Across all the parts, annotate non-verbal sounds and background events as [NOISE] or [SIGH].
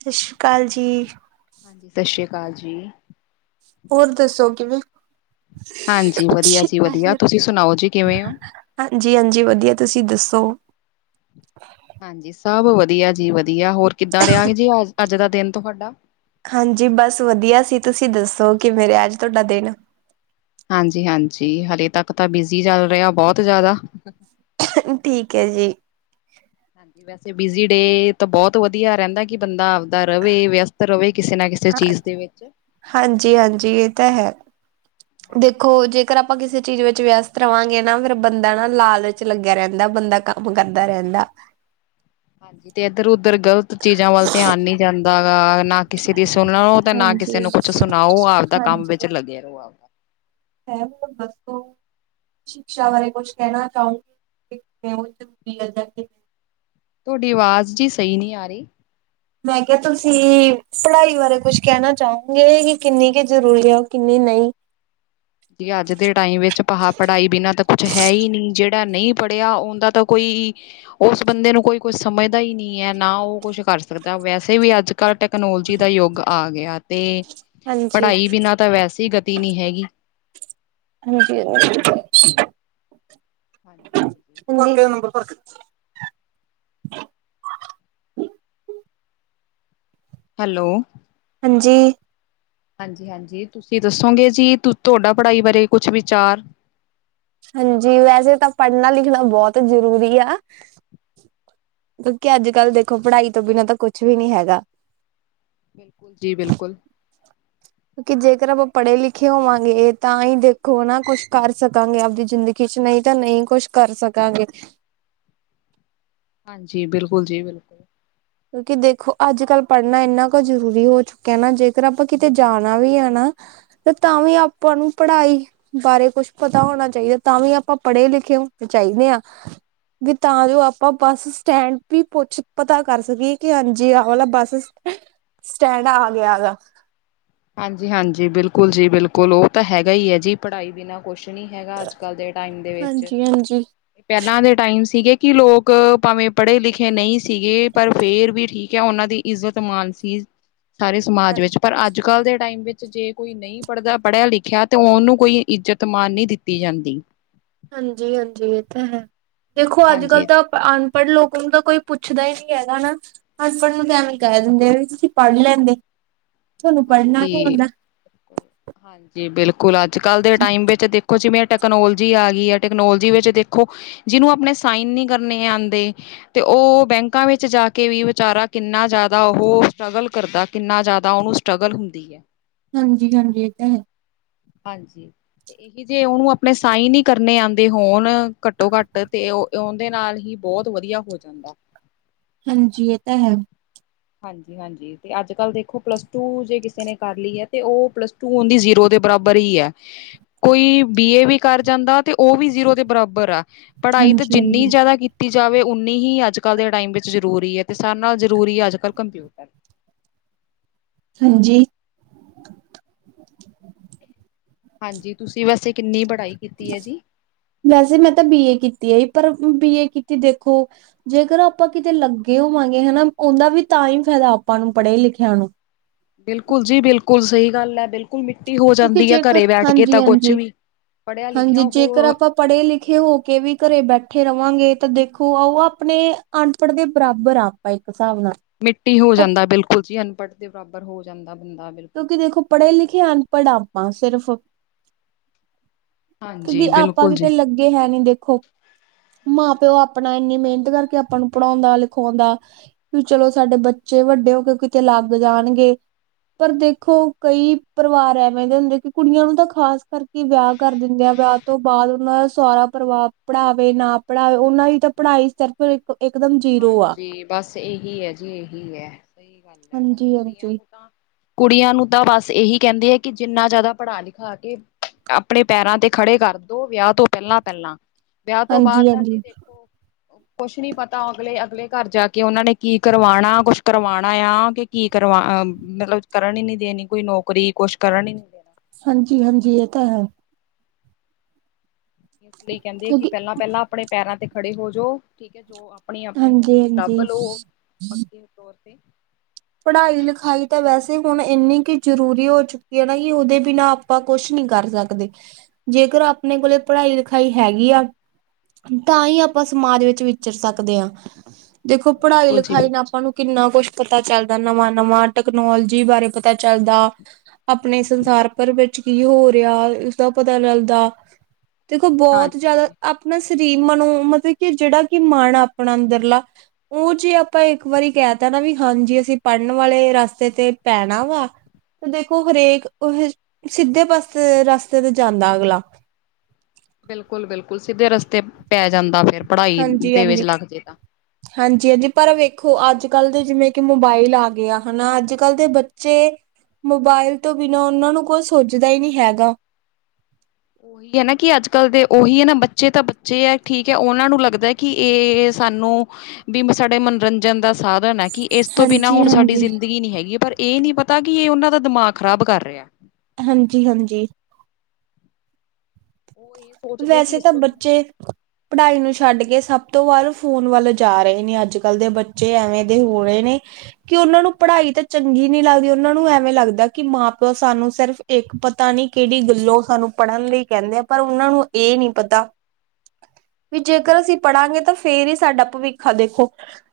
ਸਤਿ ਸ਼੍ਰੀ ਅਕਾਲ ਜੀ। ਹਾਂਜੀ, ਸਤਿ ਸ਼੍ਰੀ ਅਕਾਲ ਜੀ। ਹੋਰ ਦੱਸੋ ਕਿਵੇਂ। ਹਾਂਜੀ, ਵਧੀਆ ਜੀ, ਵਧੀਆ ਤੁਸੀਂ ਸੁਣਾਓ ਜੀ ਕਿਵੇਂ ਹੋ? ਹਾਂਜੀ, ਹਾਂਜੀ ਵਧੀਆ ਤੁਸੀਂ ਦੱਸੋ? ਹਾਂਜੀ ਸਭ ਵਧੀਆ, ਜੀ ਵਧੀਆ, ਹੋਰ ਕਿੱਦਾਂ ਰਿਹਾ ਜੀ ਅੱਜ ਦਾ ਦਿਨ ਤੁਹਾਡਾ? ਹਾਂਜੀ, ਬਸ ਵਧੀਆ ਸੀ, ਤੁਸੀਂ ਦੱਸੋ ਕਿਵੇਂ ਅੱਜ ਤੁਹਾਡਾ ਦਿਨ? ਹਾਂਜੀ ਹਾਂਜੀ ਹਾਲੇ ਤੱਕ ਤਾਂ ਬਿਜ਼ੀ ਚੱਲ ਰਹੇ ਹਾਂ ਬਹੁਤ ਜ਼ਿਆਦਾ। ਠੀਕ ਹੈ ਜੀ। ਹਾਂਜੀ, ਵੈਸੇ ਬਿਜੀ ਰਹੇ ਤਾਂ ਬਹੁਤ ਵਧੀਆ ਰਹਿੰਦਾ। ਕਿ ਬੰਦਾ ਆਪਦਾ ਰਵੇ ਵਿਅਸਤ ਰਵੇ ਕਿਸੇ ਨਾ ਕਿਸੇ ਹਾਂ ਚੀਜ਼ ਦੇ ਵਿੱਚ। ਹਾਂਜੀ ਹਾਂਜੀ ਇਹ ਤਾਂ ਹੈ। ਹਾਂਜੀ ਦੇਖੋ ਹਾਂਜੀ ਜੇਕਰ ਆਪਾਂ ਕਿਸੇ ਚੀਜ਼ ਵਿੱਚ ਵਿਅਸਤ ਰਵਾਂਗੇ ਨਾ ਫੇਰ ਬੰਦਾ ਨਾ ਲਾਲਚ ਲੱਗਿਆ ਰਹਿੰਦਾ ਬੰਦਾ ਕੰਮ ਭੁਗਤਦਾ ਰਹਿੰਦਾ। ਹਾਂਜੀ ਤੇ ਇੱਧਰ ਉਧਰ ਗ਼ਲਤ ਚੀਜ਼ਾਂ ਵੱਲ ਧਿਆਨ ਨੀ ਜਾਂਦਾ ਗਾ ਨਾ। ਕਿਸੇ ਦੀ ਸੁਣੋ ਤੇ ਨਾ ਹਾਂਜੀ। ਕਿਸੇ ਨੂੰ ਕੁਛ ਸੁਣਾਓ ਆਪਦਾ ਕੰਮ ਹਾਂਜੀ ਵਿੱਚ ਲੱਗੇ ਰਹੋ। ਹੈ ਉਹ ਦੱਸ ਦੋ। ਸ਼ਿਕਸ਼ਾ ਬਾਰੇ ਕੁਛ ਕਹਿਣਾ ਚਾਹੂੰਗੀ ਕਿ ਕਿ ਉਹ ਜ਼ਰੂਰੀ ਹੈ ਕਿ। ਤੁਹਾਡੀ ਆਵਾਜ਼ ਜਿਹੀ ਸਹੀ ਨਹੀਂ ਆ ਰਹੀ। ਮੈਂ ਕਿਹਾ ਤੁਸੀਂ ਪੜ੍ਹਾਈ ਬਾਰੇ ਕੁਛ ਕਹਿਣਾ ਚਾਹੋਗੇ ਕਿ ਕਿੰਨੀ ਕੁ ਜ਼ਰੂਰੀ ਆ ਉਹ ਕਿੰਨੀ ਨਹੀਂ। ਜ ਅੱਜ ਦੇ ਟਾਈਮ ਵਿੱਚ ਪ ਪੜ੍ਹਾਈ ਬਿਨਾ ਤਾਂ ਕੁਛ ਹੈ ਹੀ ਨਹੀਂ ਜਿਹੜਾ ਨਹੀਂ ਪੜ੍ਹਿਆ ਉਹਦਾ ਤਾਂ ਕੋਈ। ਉਸ ਬੰਦੇ ਨੂੰ ਕੋਈ ਕੁਛ ਸਮਝਦਾ ਹੀ ਨਹੀਂ ਹੈ ਨਾ ਉਹ ਕੁਛ ਕਰ ਸਕਦਾ ਵੈਸੇ ਵੀ ਅੱਜ। ਕੱਲ ਟੈਕਨੋਲੋਜੀ ਦਾ ਯੁੱਗ ਆ ਗਿਆ। ਤੇ ਹਾਂਜੀ ਪੜ੍ਹਾਈ ਬਿਨਾਂ ਤਾਂ ਵੈਸੇ ਗਤੀ ਨਹੀਂ ਹੈਗੀ। ਹੁਣ ਕੀ। ਹਾਂਜੀ ਹਾਂਜੀ। ੰਰ [INAUDIBLE] ਹੈਲੋ ਹਾਂਜੀ ਹਾਂਜੀ, ਹਾਂਜੀ ਤੁਸੀਂ ਦੱਸੋਗੇ ਜੀ ਤੁਹਾਡਾ ਪੜ੍ਹਾਈ ਬਾਰੇ ਕੁਛ ਵਿਚਾਰ। ਹਾਂਜੀ, ਵੈਸੇ ਤਾਂ ਪੜ੍ਹਨਾ ਲਿਖਣਾ ਬਹੁਤ ਜ਼ਰੂਰੀ ਆ। ਕਿਉਂਕਿ ਅੱਜ ਕੱਲ ਦੇਖੋ ਪੜ੍ਹਾਈ ਤੋਂ ਬਿਨਾਂ ਤਾਂ ਕੁਛ ਵੀ ਨੀ ਹੈਗਾ। ਜੀ ਬਿਲਕੁਲ। ਕਿਉਕਿ ਜੇਕਰ ਆਪਾਂ ਪੜ੍ਹੇ ਲਿਖੇ ਹੋਵਾਂਗੇ ਤਾਂ ਹੀ ਦੇਖੋ ਨਾ ਕੁਛ ਕਰ ਸਕਾਂਗੇ ਆਪਦੀ ਜ਼ਿੰਦਗੀ। ਜਿੰਦਗੀ ਵਿੱਚ ਕੁਛ ਨਹੀਂ ਤਾਂ ਨਹੀਂ ਕੁਛ ਕਰ ਸਕਾਂਗੇ। ਹਾਂਜੀ, ਬਿਲਕੁਲ ਜੀ, ਬਿਲਕੁਲ। ਕਿਉਂਕਿ ਦੇਖੋ ਅੱਜ ਕੱਲ੍ਹ ਪੜ੍ਹਨਾ ਇੰਨਾ ਕੁ ਜ਼ਰੂਰੀ ਹੋ ਚੁੱਕਿਆ ਨਾ। ਜੇਕਰ ਆਪਾਂ ਕਿਤੇ ਜਾਣਾ ਵੀ ਆ ਨਾ। ਤੇ ਤਾਂ ਵੀ ਆਪਾਂ ਨੂੰ ਪੜ੍ਹਾਈ। ਬਾਰੇ ਕੁਛ ਪਤਾ ਹੋਣਾ ਚਾਹੀਦਾ ਤਾਂ ਵੀ ਆਪਾਂ ਪੜ੍ਹੇ ਲਿਖੇ ਹੋਣੇ ਚਾਹੀਦੇ ਹਾਂ। ਵੀ ਤਾਂ ਜੋ ਆਪਾਂ ਬੱਸ ਸਟੈਂਡ ਵੀ ਪੁੱਛ ਪਤਾ। ਕਰ ਸਕੀਏ ਕਿ ਹਾਂਜੀ ਆਹ ਵਾਲਾ ਬੱਸ ਸਟੈਂਡ ਆ ਗਿਆ ਦਾ। ਹਾਂਜੀ, ਹਾਂਜੀ, ਬਿਲਕੁਲ ਜੀ, ਬਿਲਕੁਲ ਉਹ ਤਾਂ ਹੈਗਾ ਹੀ ਹੈ ਜੀ। ਪੜ੍ਹਾਈ ਬਿਨਾਂ ਕੁਛ ਨਹੀਂ ਹੈਗਾ ਅੱਜ ਕੱਲ੍ਹ ਦੇ ਟਾਈਮ ਦੇ ਵਿੱਚ। ਹਾਂਜੀ ਹਾਂਜੀ ਪਹਿਲਾਂ ਦੇ ਟਾਈਮ ਸੀਗੇ ਕਿ ਲੋਕ ਭਾਵੇਂ ਪੜ੍ਹੇ ਲਿਖੇ ਨਹੀਂ ਸੀਗੇ। ਪਰ ਫੇਰ ਵੀ ਠੀਕ ਹੈ ਉਹਨਾਂ ਦੀ ਇੱਜ਼ਤ ਮਾਨ ਸੀ ਸਾਰੇ ਸਮਾਜ ਵਿੱਚ ਪਰ ਅੱਜ ਕੱਲ ਦੇ ਟਾਈਮ ਵਿੱਚ ਜੇ ਕੋਈ ਨਹੀਂ। ਨਹੀਂ ਪੜ੍ਹਦਾ ਪੜ੍ਹਿਆ ਲਿਖਿਆ ਤੇ ਉਹਨੂੰ ਕੋਈ ਇੱਜਤ ਮਾਨ ਨਹੀਂ ਦਿੱਤੀ ਜਾਂਦੀ। ਹਾਂਜੀ, ਹਾਂਜੀ, ਇਹ ਤਾਂ ਹੈ, ਦੇਖੋ ਅੱਜ ਕੱਲ੍ਹ ਹਾਂਜੀ ਤਾਂ। ਅਨਪੜ੍ਹ ਲੋਕਾਂ ਨੂੰ ਤਾਂ ਕੋਈ ਪੁੱਛਦਾ ਹੀ ਨਹੀਂ ਹੈਗਾ ਨਾ। ਹਸਬੈਂਡ ਨੂੰ ਤੇ ਐਵੇਂ ਕਹਿ ਦਿੰਦੇ ਆ ਵੀ ਤੁਸੀਂ ਪੜ੍ਹ ਲੈਂਦੇ। ਤੁਹਾਨੂੰ ਪੜ੍ਹਨਾ ਨੀ ਹਾਂਜੀ ਆਉਂਦਾ ਹਾਂਜੀ ਬਿਲਕੁਲ ਅੱਜ ਕੱਲ ਦੇ ਟਾਈਮ ਵਿੱਚ ਦੇਖੋ ਜਿਵੇਂ ਟਕਨੋਲੋਜੀ ਆ ਗਈ ਆ ਟੈਕਨੋਲੋਜੀ ਵਿਚ ਦੇਖੋ ਜਿਹਨੂੰ ਆਪਣੇ ਸਾਈਨ ਨੀ ਕਰਨੇ ਆਂਦੇ। ਤੇ ਉਹ ਬੈਂਕਾਂ ਵਿੱਚ ਜਾ ਕੇ ਵੀ ਵਿਚਾਰਾ ਕਿੰਨਾ ਜਿਆਦਾ ਉਹ ਸਟਰਗਲ ਕਰਦਾ ਕਿੰਨਾ ਜ਼ਿਆਦਾ ਉਹ ਸਟ੍ਰਗਲ ਹੁੰਦੀ ਹੈ। ਹਾਂਜੀ ਹਾਂਜੀ ਇਹ ਤਾਂ ਹੈ। ਹਾਂਜੀ ਤੇ ਇਹੀ ਜੇ ਉਹਨੂੰ ਆਪਣੇ ਸਾਈਨ ਹੀ ਕਰਨੇ ਆਂਦੇ ਹੋਣ ਘੱਟੋ ਘੱਟ ਤੇ ਉਹ ਉਹਦੇ ਨਾਲ ਹੀ ਬਹੁਤ ਵਧੀਆ ਹੋ ਜਾਂਦਾ। ਹਾਂਜੀ ਇਹ ਤਾਂ ਹੈ। ਹਾਂਜੀ ਹਾਂਜੀ ਤੇ ਅੱਜ ਕੱਲ ਦੇਖੋ ਪਲੱਸ ਟੂ ਜੇ ਕਿਸੇ ਨੇ ਕਰ ਲਈ ਹੈ ਤੇ ਉਹ ਪਲੱਸ ਟੂ ਉਹਦੀ ਜ਼ੀਰੋ ਦੇ ਬਰਾਬਰ ਹੀ ਹੈ। ਕੋਈ ਬੀ ਏ ਵੀ ਕਰ ਜਾਂਦਾ ਤੇ ਉਹ ਵੀ ਜ਼ੀਰੋ ਦੇ ਬਰਾਬਰ ਆ ਪੜ੍ਹਾਈ ਤਾਂ ਹਾਂਜੀ ਹਾਂਜੀ ਜਿੰਨੀ ਜ਼ਿਆਦਾ। ਕੀਤੀ ਜਾਵੇਂ ਉਨੀਂ ਹੀ ਅੱਜ ਕੱਲ੍ਹ ਦੇ ਟਾਈਮ ਵਿੱਚ ਜ਼ਰੂਰੀ ਹੈ ਅਤੇ ਸਾਰਿਆਂ ਨਾਲ ਜ਼ਰੂਰੀ ਅੱਜ ਕੱਲ੍ਹ ਕੰਪਿਊਟਰ। ਹਾਂਜੀ ਹਾਂਜੀ, ਤੁਸੀਂ ਵੈਸੇ ਕਿੰਨੀ ਪੜ੍ਹਾਈ ਕੀਤੀ ਹੈ, ਜੀ। ਵੈਸੇ ਮੈਂ ਤਾਂ ਬੀ ਏ ਕੀਤੀ ਹੈ, ਪਰ ਬੀ ਏ ਕੀਤੀ ਦੇਖੋ। ਜੇ ਕਰ ਆਪਾਂ ਕਿਤੇ ਲੱਗੇ ਹੋਵਾਂਗੇ ਹਨਾ, ਉਹਦਾ ਵੀ ਤਾਂ ਹੀ ਫਾਇਦਾ ਆਪਾਂ ਨੂੰ ਪੜ੍ਹੇ ਲਿਖਿਆ ਨੂੰ। ਬਿਲਕੁਲ ਜੀ ਬਿਲਕੁਲ, ਸਹੀ ਗੱਲ ਹੈ, ਬਿਲਕੁਲ ਮਿੱਟੀ ਹੋ ਕਿਉਂਕਿ ਜਾਂਦੀ ਹੈ, ਘਰੇ ਜੇਕਰ ਬੈਠ ਕੇ ਹਾਂਜੀ ਤਾਂ ਕੁਛ ਹਾਂਜੀ ਵੀ। ਪੜ੍ਹਿਆ ਲਿਖਿਆ ਹਾਂਜੀ ਜੇਕਰ ਉਹ ਆਪਾਂ ਪੜ੍ਹੇ ਹਾਂਜੀ ਲਿਖੇ ਮਿ ਹੋ ਕੇ ਕੇ ਵੀ ਘਰੇ ਬੈਠੇ ਰਵਾਂਗੇ ਤਾਂ ਦੇਖੋ ਆਓ ਆਪਣੇ ਅਨਪੜ੍ਹ ਦੇ ਬਰਾਬਰ ਆ ਆਪਾਂ ਇੱਕ ਹਿਸਾਬ ਨਾਲ ਮਿੱਟੀ ਹੋ ਜਾਂਦਾ ਬਿਲਕੁਲ ਜੀ ਅਨਪੜ੍ਹ ਦੇ ਬਰਾਬਰ ਹੋ ਜਾਂਦਾ ਬੰਦਾ ਬਿਲਕੁਲ ਕਿਉਂਕਿ ਦੇਖੋ ਪੜ੍ਹੇ ਲਿਖੇ ਅਨਪੜ੍ਹ ਆਪਾਂ ਸਿਰਫ ਹਾਂਜੀ ਕਿਉਂਕਿ ਆਪਾਂ ਬਿਲਕੁਲ ਕਿਤੇ ਜੀ ਲੱਗੇ ਹੈ ਨੀ ਦੇਖੋ ਮਾਂ ਪਿਓ ਆਪਣਾ ਇੰਨੀ ਮਿਹਨਤ ਕਰਕੇ ਆਪਾਂ ਨੂੰ ਪੜ੍ਹਾਉਂਦਾ ਲਿਖਾਉਂਦਾ ਵੀ ਚਲੋ ਸਾਡੇ ਬੱਚੇ ਵੱਡੇ ਹੋ ਕੇ ਕਿਤੇ ਲੱਗ ਜਾਣਗੇ। ਪਰ ਦੇਖੋ ਕਈ ਪਰਿਵਾਰ ਐਵੇਂ ਦੇ ਹੁੰਦੇ ਕਿ ਕੁੜੀਆਂ ਨੂੰ ਤਾਂ ਖਾਸ ਕਰਕੇ ਵਿਆਹ ਕਰ ਦਿੰਦੇ ਆ ਵਿਆਹ ਤੋਂ ਬਾਅਦ ਉਹਨਾਂ ਦਾ ਸੋਹਰਾ ਪਰਿਵਾਰ ਪੜ੍ਹਾਵੇ ਨਾ ਪੜ੍ਹਾਵੇ ਉਹਨਾਂ ਦੀ ਤਾਂ ਪੜ੍ਹਾਈ ਫਿਰ ਇੱਕ ਇੱਕਦਮ ਜੀਰੋ ਆ ਹਾਂਜੀ ਬਸ ਇਹ ਹੀ ਹੈ ਜੀ ਇਹ ਹੀ ਹੈ ਸਹੀ ਗੱਲ ਹੈ ਬਸ ਕੁੜੀਆਂ ਹਾਂਜੀ-ਹਾਂਜੀ, ਨੂੰ ਤਾਂ ਕੁੜੀਆਂ ਨੂੰ ਤਾਂ ਬਸ ਇਹੀ ਕਹਿੰਦੇ ਆ ਕਿ ਜਿੰਨਾ ਜ਼ਿਆਦਾ ਪੜ੍ਹਾ ਲਿਖਾ ਕੇ ਆਪਣੇ ਪੈਰਾਂ ਤੇ ਖੜੇ ਕਰਦੋ ਵਿਆਹ ਤੋਂ ਪਹਿਲਾਂ ਪਹਿਲਾਂ ਵਿਆਹ ਤੋਂ ਬਾਅਦ ਆ ਜੀ ਹਾਂਜੀ-ਹਾਂਜੀ, ਦੇਖੋ ਕੁਛ ਨੀ ਪਤਾ ਤਾਂ ਅਗਲੇ ਅਗਲੇ ਘਰ ਜਾ, ਕੇ ਉਹਨਾਂ ਨੇ ਕੀ ਕਰਵਾਉਣਾ। ਕੁਛ ਕਰਵਾਉਣਾ ਆ, ਕਿ ਕੀ ਕਰਵਾ ਮਤਲਬ। ਕਰਨ ਹੀ ਨੀ ਦੇਣੀ ਕੋਈ ਨੌਕਰੀ ਕੁਛ ਕਰਨ ਹੀ ਨੀਂ ਹਾਂਜੀ ਹਾਂਜੀ, ਇਹ ਤਾਂ ਹੈ। ਇਸ ਲਈ ਕਹਿੰਦੇ ਐ ਕਿ ਕਿਉਂਕਿ ਪਹਿਲਾਂ ਪਹਿਲਾਂ ਆਪਣੇ ਪੈਰਾਂ ਤੇ ਖੜੇ ਹੋ ਜੋ ਠੀਕ ਹੈ ਜੋ ਆਪਣੀ ਆਪਣੀ ਨੌਕਰੀ ਲੱਭ ਹਾਂਜੀ-ਹਾਂਜੀ। ਲਓ ਪੱਕੇ ਤੌਰ ਤੇ। ਪੜ੍ਹਾਈ ਲਿਖਾਈ ਤਾਂ ਵੈਸੇ ਹੁਣ ਇੰਨੀ ਕੁ ਜ਼ਰੂਰੀ ਹੋ ਚੁੱਕੀ ਹੈ ਨਾ ਕਿ ਉਹਦੇ ਬਿਨਾਂ ਆਪਾਂ ਕੁਛ ਨਹੀਂ ਕਰ ਸਕਦੇ ਜ਼ੇਕਰ ਆਪਣੇ ਕੋਲੇ ਪੜ੍ਹਾਈ ਲਿਖਾਈ ਹੈਗੀ ਆ। ਤਾਂ ਹੀ ਆਪਾਂ ਸਮਾਜ ਵਿੱਚ ਵਿਚਰ ਸਕਦੇ ਹਾਂ। ਦੇਖੋ ਪੜ੍ਹਾਈ ਬਿਲਕੁਲ ਜੀ ਲਿਖਾਈ ਨਾਲ ਆਪਾਂ ਨੂੰ ਕਿੰਨਾ ਕੁਛ ਪਤਾ ਚੱਲਦਾ ਨਵਾਂ ਨਵਾਂ ਟੈਕਨੋਲੋਜੀ ਬਾਰੇ। ਪਤਾ ਚੱਲਦਾ ਆਪਣੇ ਸੰਸਾਰ ਭਰ ਵਿੱਚ ਕੀ ਹੋ ਰਿਹਾ ਉਸਦਾ ਪਤਾ ਲਗਦਾ ਦੇਖੋ ਬਹੁਤ ਜ਼ਿਆਦਾ। ਹਾਂਜੀ ਆਪਣਾ ਸ਼ਰੀਰ ਮਨੋ ਮਤਲਬ ਕਿ ਜਿਹੜਾ ਕਿ ਮਨ ਆਪਣਾ ਅੰਦਰਲਾ। ਉਹ ਜੇ ਆਪਾਂ ਇੱਕ ਵਾਰੀ ਕਹਿ ਤਾ ਨਾ ਵੀ ਹਾਂਜੀ ਅਸੀਂ ਪੜ੍ਹਨ ਵਾਲੇ ਰਸਤੇ ਤੇ ਪੈਣਾਂ ਵਾਂ ਤੇ ਦੇਖੋ ਹਰੇਕ ਉਹ ਸਿੱਧੇ ਪਾਸੇ ਰਸਤੇ ਤੇ ਜਾਂਦਾ ਅਗਲਾ। ਬਿਲਕੁਲ ਬਿਲਕੁਲ, ਸਿੱਧੇ ਰਸਤੇ ਪੈ ਜਾਂਦਾ ਫੇਰ। ਹਾਂਜੀ ਹਾਂਜੀ ਹਾਂਜੀ ਹਾਂਜੀ, ਪਰ ਵੇਖੋ ਅੱਜ ਕੱਲ੍ਹ ਦੇ ਜਿਵੇਂ ਕਿ ਮੋਬਾਇਲ ਆ ਗੇ ਆ ਹਨਾ ਅੱਜ ਕੱਲ ਦੇ ਬੱਚੇ। ਮੋਬਾਇਲ ਤੋਂ ਬਿਨਾਂ ਉਹਨਾਂ ਨੂੰ ਕੋਈ ਸੁਝਦਾ ਹੀ ਨਹੀਂ ਹੈਗਾ ਓਹੀ ਆ ਨਾ ਕਿ ਅੱਜ-ਕੱਲ ਦੇ ਓਹੀ ਆ ਨਾ, ਬੱਚੇ ਤਾਂ ਬੱਚੇ ਐ ਠੀਕ ਐ ਨਾ ਓਨਾਂ ਨੂੰ ਲੱਗਦੈ- ਕਿ ਏ ਸਾਨੂੰ ਬੀ ਸਾਡੇ ਮਨੋਰੰਜਨ ਦਾ ਸਾਧਨ ਐ। ਕਿ ਏਸ ਤੋਂ ਬਿਨਾਂ ਹੁਣ ਸਾਡੀ ਹਾਂਜੀ-ਹਾਂਜੀ, ਜ਼ਿੰਦਗੀ ਨੀ ਹੈਗੀ, ਪਰ ਏ ਨੀ ਪਤਾ ਕਿ ਏ ਓਨਾਂ ਦਾ ਦਿਮਾਗ ਖ਼ਰਾਬ ਕਾਰ ਰੇਆ। ਹਾਂਜੀ-ਹਾਂਜੀ। ਉਹ ਇਹ ਸੋਚਦੇ ਕਿ ਵੈਸੇ ਇਸ ਤਾ ਤੋਂ ਬਿਨਾਂ ਬੱਚੇ ਪੜਾਈ ਨੂੰ ਹਾਂਜੀ ਸਾ਼ਡ ਕੇ ਸਬ ਤੋਂ ਵੱਧ ਫੋਨ ਵੱਲ ਜਾ ਰਹੇ ਨੇ, ਆੱਜ-ਕਾੱਲ ਦੇ ਬੱਚੇ ਐਵੇਂ ਦੇ ਹੋ ਰਏ ਨੇ। ਕਿ ਓਨਾਂ ਨੂੰ ਪੜ੍ਹਾਈ ਤਾਂ ਚੰਗੀ ਨਈ ਲਾਗਦੀ, ਓਨਾਂ ਨੂੰ ਐਵੇਂ ਲਾੱਗਦਾ ਕਿ ਮਾਂ ਪੇਓ ਸਾਨੂੰ ਸੇਰਫ ਏਕ ਪਤਾ ਨੀ ਕੇੜੀ ਗੱਲੋਂ ਸਾਨੂੰ ਪੜ੍ਹਨ ਲਈ ਕੈਂਦੇ ਆ, ਪਰ ਓਨਾਂ ਨੂੰ ਏ ਨੀ ਪਤਾ ਵੀ ਜੇਕਰ ਅਸੀਂ ਪੜਾਂਗੇ ਤਾਂ ਫੇਰ ਈ ਸਾਡਾ ਭਵਿੱਖ ਆ ਦੇਖੋ।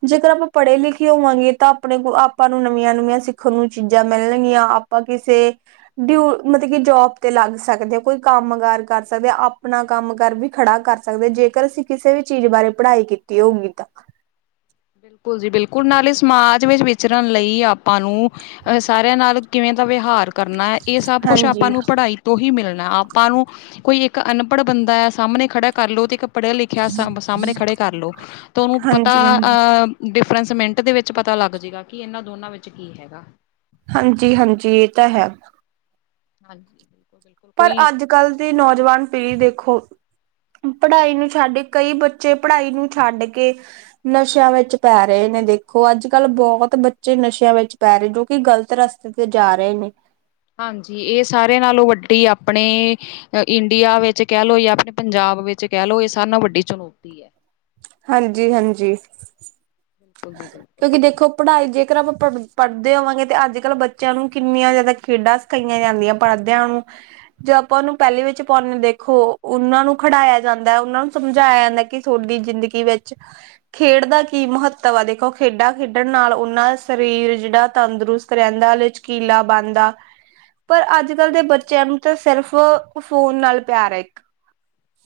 ਜੇਕਰ ਆਪਾਂ ਪੜੇ ਲਿਖੇ ਹੋਵਾਂਗੇ, ਤਾਂ ਆਪਣੇ ਕੋਲ ਆਪਾਂ ਨੂੰ ਨਮੀਆਂ-ਨਮੀਆਂ ਸਿੱਖਣ ਨੂੰ ਚੀਜਾ ਮੇਲ਼ਣਗੀਆਂ ਆਪ ਆਪਾਂ ਕਿਸੇ ਡਿਊ ਮਤਬ ਕਿ ਜੋਬ ਤੇ ਲਾੱਗ ਸਾਕਦੇ ਆ, ਕੋਈ ਕਾੰਮ-ਕਾਰ ਕਰ ਸਕਦੇ ਆਪ ਅਪਣਾ ਕਾੰਮ-ਕਾਰ ਵੀ ਖੜਾ ਕਾਰ ਸਕਦੇ, ਜੇਕਰ ਅਸੀਂ ਕਿਸੇ ਵੀ ਚੀਜ ਬਾਰੇ ਪੜ੍ਹਾਈ ਕੀਤੀ ਹੋਊਗੀ ਤਾਂ। ਬਿਲਕੁਲ ਜੀ, ਬਿਲਕੁਲ ਨਾਲੇ ਸਮਾਜ ਵਿੱਚ ਵਿਚਰਨ ਲਈ ਆਪਾਂ ਨੂੰ ਅ ਸਾਰੇਆਂ ਨਾਲ ਕਿਵੇਂ ਦਾ ਵੇਹਾਰ ਕਰਨਾ ਏ, ਏ ਸਬ ਕੁਛ ਆਪਾਂ ਹਾਂਜੀ। ਨੂੰ ਪੜ੍ਹਾਈ ਤੋਂ ਹੀ ਮਿਲਨਾ, ਆਪਾਂ ਨੂੰ ਕੋਈ ਇੱਕ ਅਨਪੜ ਬੰਦਾ ਐ ਸਾਮਣਨੇ ਖੜਾ ਕਾਰ ਲੋ ਤੇ ਏੱਕ ਪੜੇਆ ਲਿਖੇਆ ਸਾਮ, ਸਾਮਨੇ ਖੜੇ ਕਾਰਲੋ ਤਾਂ ਓਨੂੰ ਪਤਾ ਹਾਂਜੀ-ਹਾਂਜੀ, ਅ ਡਿਫਰੈਂਸ ਮੇਂਟ ਦੇ ਵਿੱਚ ਪਤਾ ਲਾੱਗ ਜੇਗਾ, ਕਿ ਏਨਾਂ ਦੋਨਾਂ ਵਿੱਚ ਕੀ ਹੈਗਾ। ਹਾਂਜੀ-ਹਾਂਜੀ, ਏ ਤਾ ਹੈ। ਹਾਂਜੀ। ਬਿਲਕੁਲ ਪਰ, ਕੋਈ ਆੱਜ-ਕਾੱਲ ਦੀ ਨੌਜਵਾਨ ਪੀੜੀ ਦੇਖੋ ਪੜਾਈ ਨੂੰ ਛਾੱਡ, ਕਈ ਬੱਚੇ ਪੜਾਈ ਨੂੰ ਛਾੱਡ ਕੇ ਨਸੇ਼ਆਂ ਵੇੱਚ ਪੈ ਰਏ ਨੇ ਦੇਖੋ, ਅੱਜ-ਕੱਲ ਬਹੋਤ ਬੱਚੇ ਨਸੇ਼ਆਂ ਵੇੱਚ ਪੈ ਰੇ ਜੋ ਕਿ ਗਲਤ ਰਸ ਤੇ ਜਾ ਰਏ ਨੇ। ਹਾਂਜੀ, ਏ ਸਾਰੇਆ ਨਾਲੋਂ ਵੱਡੀ ਆਪਣੇ ਇੰਡੀਆ ਵਿੱਚ ਕੈ ਲੋ ਯਾ ਆਪਣੇ ਪੰਜਾਬ ਵਿੱਚ ਕੈ ਲੋ ਏ ਸਾਰੇਆ ਨਾਲੋ ਵੱਡੀ ਚੁਨੌਤੀ ਐ। ਹਾਂਜੀ-ਹਾਂਜੀ। [INAUDIBLE] ਕੇਓਕਿ ਦੇਖੋ ਪੜਾਈ ਜੇਕਰ ਆਪਾਂ ਪੜ ਪੜਦੇ ਹੋਵਾਂਗੇ, ਤਾਂ ਆੱਜ-ਕਾੱਲ ਬੱਚੇਆਂ ਨੂੰ ਕਿੰਨੀਆਂ ਜਾਦਾ ਖੇਡਾਂ ਕਈਆਂ ਜਾਂਦੀਆਂ ਪੜਦੇਆਂ ਨੂੰ ਜੇ ਆਪਾਂ ਓਨੂੰ ਪੈਲੀ ਵਿੱਚ ਪੌਨੇ ਦੇਖੋ, ਉਨਾਂ ਨੂੰ ਖੜਾਯਾ ਜਾਂਦਾ ਉਨਾਂ ਨੂੰ ਸਮਝਾਏਆ ਜਾਂਦਾ ਕਿ ਥੋਡੀ ਜਿੰਦਗੀ ਵਿੱਚ ਖੇਡ ਦਾ ਕੀ ਮਹੱਤਵ ਤਵਾ ਦੇਖੋ ਖੇਡਾਂ ਖੇਡਣ ਨਾਲ਼ ਓਨਾਂ ਦਾ ਸਰੀਰ ਜੀਡਾ ਤੰਦਰੁਸਤ ਰੈਂਦਾ ਓਚ ਕੀਲਾ ਬਾਨਦਾ। ਪਰ ਆੱਜ-ਕਾੱਲ ਦੇ ਬਿਲਕੁਲ ਬੱਚੇਆਂ ਨੂੰ ਤਾਂ ਸੇਰਫ਼, ਫੋਨ ਨਾਲ ਪੇਆਰ ਆ ਏੱਕ।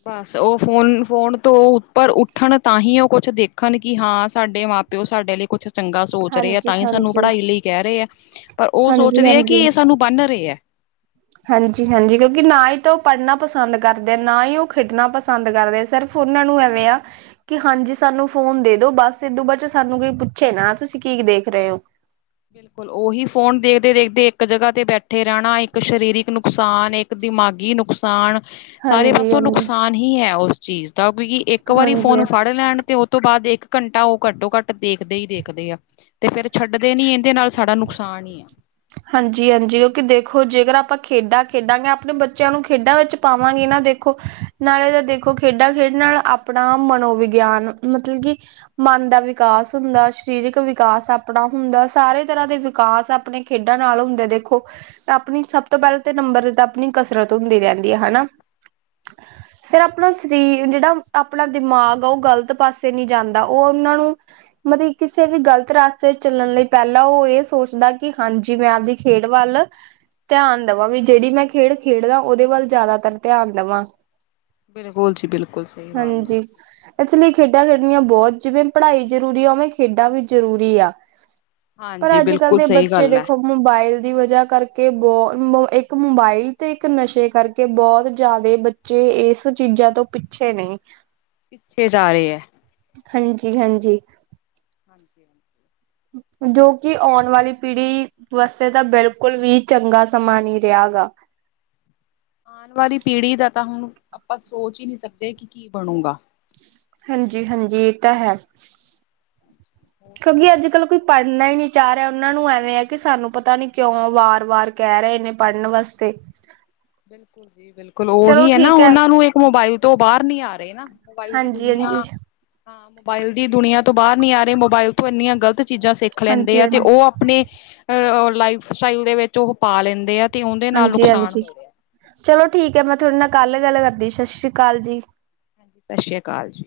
ਬਾਸ ਓ ਫੋਨ-ਫੋਨ ਤੋਂ ਓ ਉੱਪਰ ਉੱਠਣ, ਤਾਂਹੀ ਓ ਕੁਛ ਦੇਖਨ ਕਿ ਹਾਂ ਸਾਡੇ ਮਾ ਤੇ ਓ ਸਾਡੇ ਲਈ ਕੁੱਛ ਚੰਗਾ ਸੋਚ ਰੇ ਐ ਹਾਂਜੀ ਤਾਈ ਸਾਨੂੰ ਹਾਂਜੀ ਪੜ੍ਹਾਈ ਲਈ ਕੈ ਰਏ ਆ, ਪਰ ਓ ਹਾਂਜੀ ਸੋਚਦੇ ਆ ਕਿ ਏ ਸਾਨੂੰ ਬੰਨ੍ਹ ਰੇ ਆ। ਹਾਂਜੀ-ਹਾਂਜੀ, ਕੇਓਕਿ ਨਾ ਈ ਤਾਂ ਓ ਪੜ੍ਹਨਾ ਪਸੰਦ ਕਾਰਦੇ ਨਾ ਈ ਓ ਖੇਡਨਾ ਪਸੰਦ ਕਾਰਦੇ ਸੇਰਫ ਓਨਾਂ ਨੂੰ ਐਵੇਂ ਆ ਕੇ ਹਾਂਜੀ ਸਾਨੂੰ ਫੋਨ ਦੇ ਦੋ, ਬਾੱਸ ਇਦੋ ਬਾਚੋ ਕੋਈ ਸਾਨੂੰ ਕੋਈ ਪੁੱਛੇ ਨਾ ਤੁਸੀਂ ਕੀ ਦੇਖ ਰਏ ਓ। ਬਿਲਕੁ, ਲ ਓਹੀ ਫੋਨ ਦੇਖਦੇ-ਦੇਖਦੇ ਏਕ ਜਗਾ ਤੇ ਬੈਠੇ ਰੈਣਾ ਏਕ ਸ਼ਰੀਰਿਕ ਨੁਕਸਾਨ ਏ ਏਕ ਦਿਮਾਗੀ ਨੁਕਸਾਨ ਸਾਰੇ ਹਾਂਜੀ ਪਾਸੋਂ ਹਾਂਜੀ ਨੁਕਸਾਨ ਹੀ ਹੈ, ਓਸ ਚੀਜ਼ ਦਾ ਕਿਉਂਕਿ ਏਕ ਵਾਰੀ ਹਾਂਜੀ ਫੋਨ ਫਾੜ ਲੈਣ ਤੇ ਓ ਤੋਂ ਬਾਦ ਇੱਕ ਘੰਟਾ ਓ ਘੱਟੋ-ਘੱਟ ਦੇਖਦੇ ਈ ਦੇਖਦੇ ਆ, ਤੇ ਫੇਰ ਛੱਡਦੇ ਨੀ ਏਦੇ ਦੇ ਨਾਲ ਸਾਡਾ ਨੁਕਸਾਨ ਤਾਣੀ ਆ। ਹਾਂਜੀ-ਹਾਂਜੀ, ਓ ਕਿ ਦੇਖੋ ਜੇਕਰ ਆਪਾਂ ਖੇਡਾਂ ਖੇਡਾਂਗੇ ਆਪਨੇ ਬੱਚੇਆਂ ਨੂੰ ਖੇਡਾਂ ਵਿੱਚ ਪਾਵਾਂਗੇ ਨਾ ਦੇਖੋ, ਨਾਲੇ਼ ਤੇ ਦੇਖੋ ਖੇਡਾਂ ਖੇਡ ਨਾਲ ਆਪਣਾ ਮਨੋਵਿਗੇਆਨ ਮਤਲਬ ਕਿ ਮਨ ਦਾ ਵਿਕਾਸ ਹੁੰਦਾ, ਸ਼ਰੀਰਿਕ ਵਿਕਾਸ ਆਪਣਾ ਹੁੰਦਾ ਸਾਰੇ ਤਰ੍ਹਾਂ ਦੇ ਵਿ ਕਾਸ ਆਪਨੇ ਖੇਡਾਂ ਨਾਲ ਹੁੰਦੇ ਦੇਖੋ ਆਪਨੀ ਸਬ ਤੋਂ ਪੈਲ ਤੇ ਨੰਬਰ ਤੇ ਤਾਂ ਆਪਨੀ ਕਸਰਤ ਹੁੰਦੀ ਰੈਂਦੀ ਆ, ਹਨਾ। ਫੇਰ ਅਪਨਾ ਸਰੀਰ ਜੇੜਾ ਆਪਣਾ ਦਿਮਾਗ ਆ ਓ ਗਲਤ ਪਾਸੇ ਨੀ ਜਾਂਦਾ, ਓ ਓਨਾਂ ਨੂੰ ਮਤ ਕਿ ਕਿਸੇ ਵੀ ਗ਼ਲਤ ਰਾਸਤੇ 'ਚ ਚੱਲਣ ਲਈ ਪਹਿਲਾਂ ਓ ਏਸ ਸੋਚਦਾ ਕਿ ਹਾਂਜੀ ਮੈਂ ਆਪਦੀ ਖੇਡ ਵੱਲ ਧਿਆਨ ਦਵਾਂ ਵੀ ਜੇੜੀ ਮੈਂ ਖੇਡ ਖੇਡਦਾ, ਓਦੇ ਵੱਲ ਜ਼ਿਆਦਾਤਰ ਧਿਆਨ ਦਵਾਂ। ਬਿਲਕੁਲ ਜੀ ਬਿਲਕੁਲ, ਸਈ ਬਾਤ। ਹਾਂਜੀ [UNINTELLIGIBLE] ਇਸ ਲਈ ਖੇਡਾਂ ਖੇਡਣੀਆਂ ਬੋਤ ਜਿਵੇਂ ਪੜ੍ਹਾਈ ਜ਼ਰੂਰੀ ਆ, ਓਵੇਂ ਖੇਡਾਂ ਵੀ ਜ਼ਰੂਰੀ ਆ। ਹਾਂਜੀ ਬਿਲਕ ਕੱਲ ਦੇ ਬੱਚੇ ਦੇਖੋ ਮੋਬਾਇਲ ਦੀ ਵਜ੍ਹਾ ਕਰਕੇ, ਬੋਤ ਏਕ ਮੋਬਾਇਲ ਤੇ ਏਕ ਨਸ਼ੇ ਕਰਕੇ ਬੋਤ ਜਿਆਦੇ ਬੱਚ ਚੇ ਇਸ ਚੀਜ਼ਾਂ ਤੋਂ ਪਿੱਛੇ ਨੇ। ਪਿੱਛੇ ਜਾ ਰੇ ਐ। ਹਾਂਜੀ ਹਾਂਜੀ। ਹਾਂਜੀ-ਹਾਂਜੀ। ਜੋ ਕਿ ਆਉਣ ਵਾਲੀ ਪੀੜੀ ਵਾਸਤੇ ਤਾਂ ਬਿਲਕੁਲ ਵੀ ਚੰਗਾ ਸਮਾਂ ਨੀ ਰਿਹਾ ਹੈਗਾ। ਆਣ ਵਾਲੀ ਪੀੜ੍ਹੀ ਦਾ ਤਾਂ ਹੁਣ ਆਪਾਂ ਸੋਚ ਹੀ ਨੀ ਸਕਦੇ ਕਿ ਕੀ ਬਣੂਗਾ। ਹਾਂਜੀ-ਹਾਂਜੀ, ਏ ਤਾਂ ਹੈ। [INAUDIBLE] ਕਿਉਂਕਿ ਅੱਜ ਜੀ ਕੱਲ੍ਹ ਕੋਈ ਪੜ੍ਹਨਾ ਈ ਨੀ ਚਾਹ ਰਿਆ, ਓਨਾਂ ਨੂੰ ਐਵੇਂ ਐ ਕਿ ਸਾਨੂੰ ਪਤਾ ਨੀ ਕਿਉ ਵਾਰ-ਵਾਰ ਕਹਿ ਰਹੇ ਨੇ ਪੜ੍ਹਨ ਵਾਸਤੇ। [INAUDIBLE] ਬਿਲਕੁਲ ਜੀ ਬਿਲਕੁਲ, ਚਲੋ ਓਈ ਹੈ ਨਾ, ਠੀਕ ਓਨਾ ਨੂੰ ਇੱਕ ਮੋਬਾਈਲ ਤੋਂ ਬਾਰ ਨੀ ਆ ਰੇ ਨਾ। ਮੋਬਾਈਲ ਦੀ ਹਾਂਜੀ-ਹਾਂਜੀ, ਦੁਨੀਆਂ ਹਾਂ ਮੋਬਾਇਲ ਦੀ ਦੁਨੀਆਂ ਤੋਂ ਬਾਰ ਨੀ ਆ ਰੇ ਮੋਬਾਇਲ ਤੋਂ ਇੰਨੀਆਂ ਗਲਤ ਚੀਜ਼ਾਂ ਸਿੱਖ ਖ ਲੈਂਦੇ ਹਾਂਜੀ-ਹਾਂਜੀ, ਆ ਤੇ ਓ ਆਪਣੇ ਅ ਲਾਈਫ ਸਟਾਈਲ ਦੇ ਵਿੱਚ ਓ ਪਾ ਲੈਂਦੇ ਆ। ਤੇ ਉਹਦੇ ਨਾਲ ਨੁਕਸਾਨ ਹਾਂਜੀ-ਹਾਂਜੀ, ਹੋ ਰਿਹਾ ਚਲੋ ਠੀਕ ਐ, ਮੈਂ ਥੋਡੇ ਨਾਲ ਕੱਲ ਗੱਲ ਕਰਦੀ, ਸਸ ਸ਼੍ਰੀਕਾਲ ਜੀ। ਸਸ ਸ੍ਰੀਆ ਕਾਲ ਜੀ।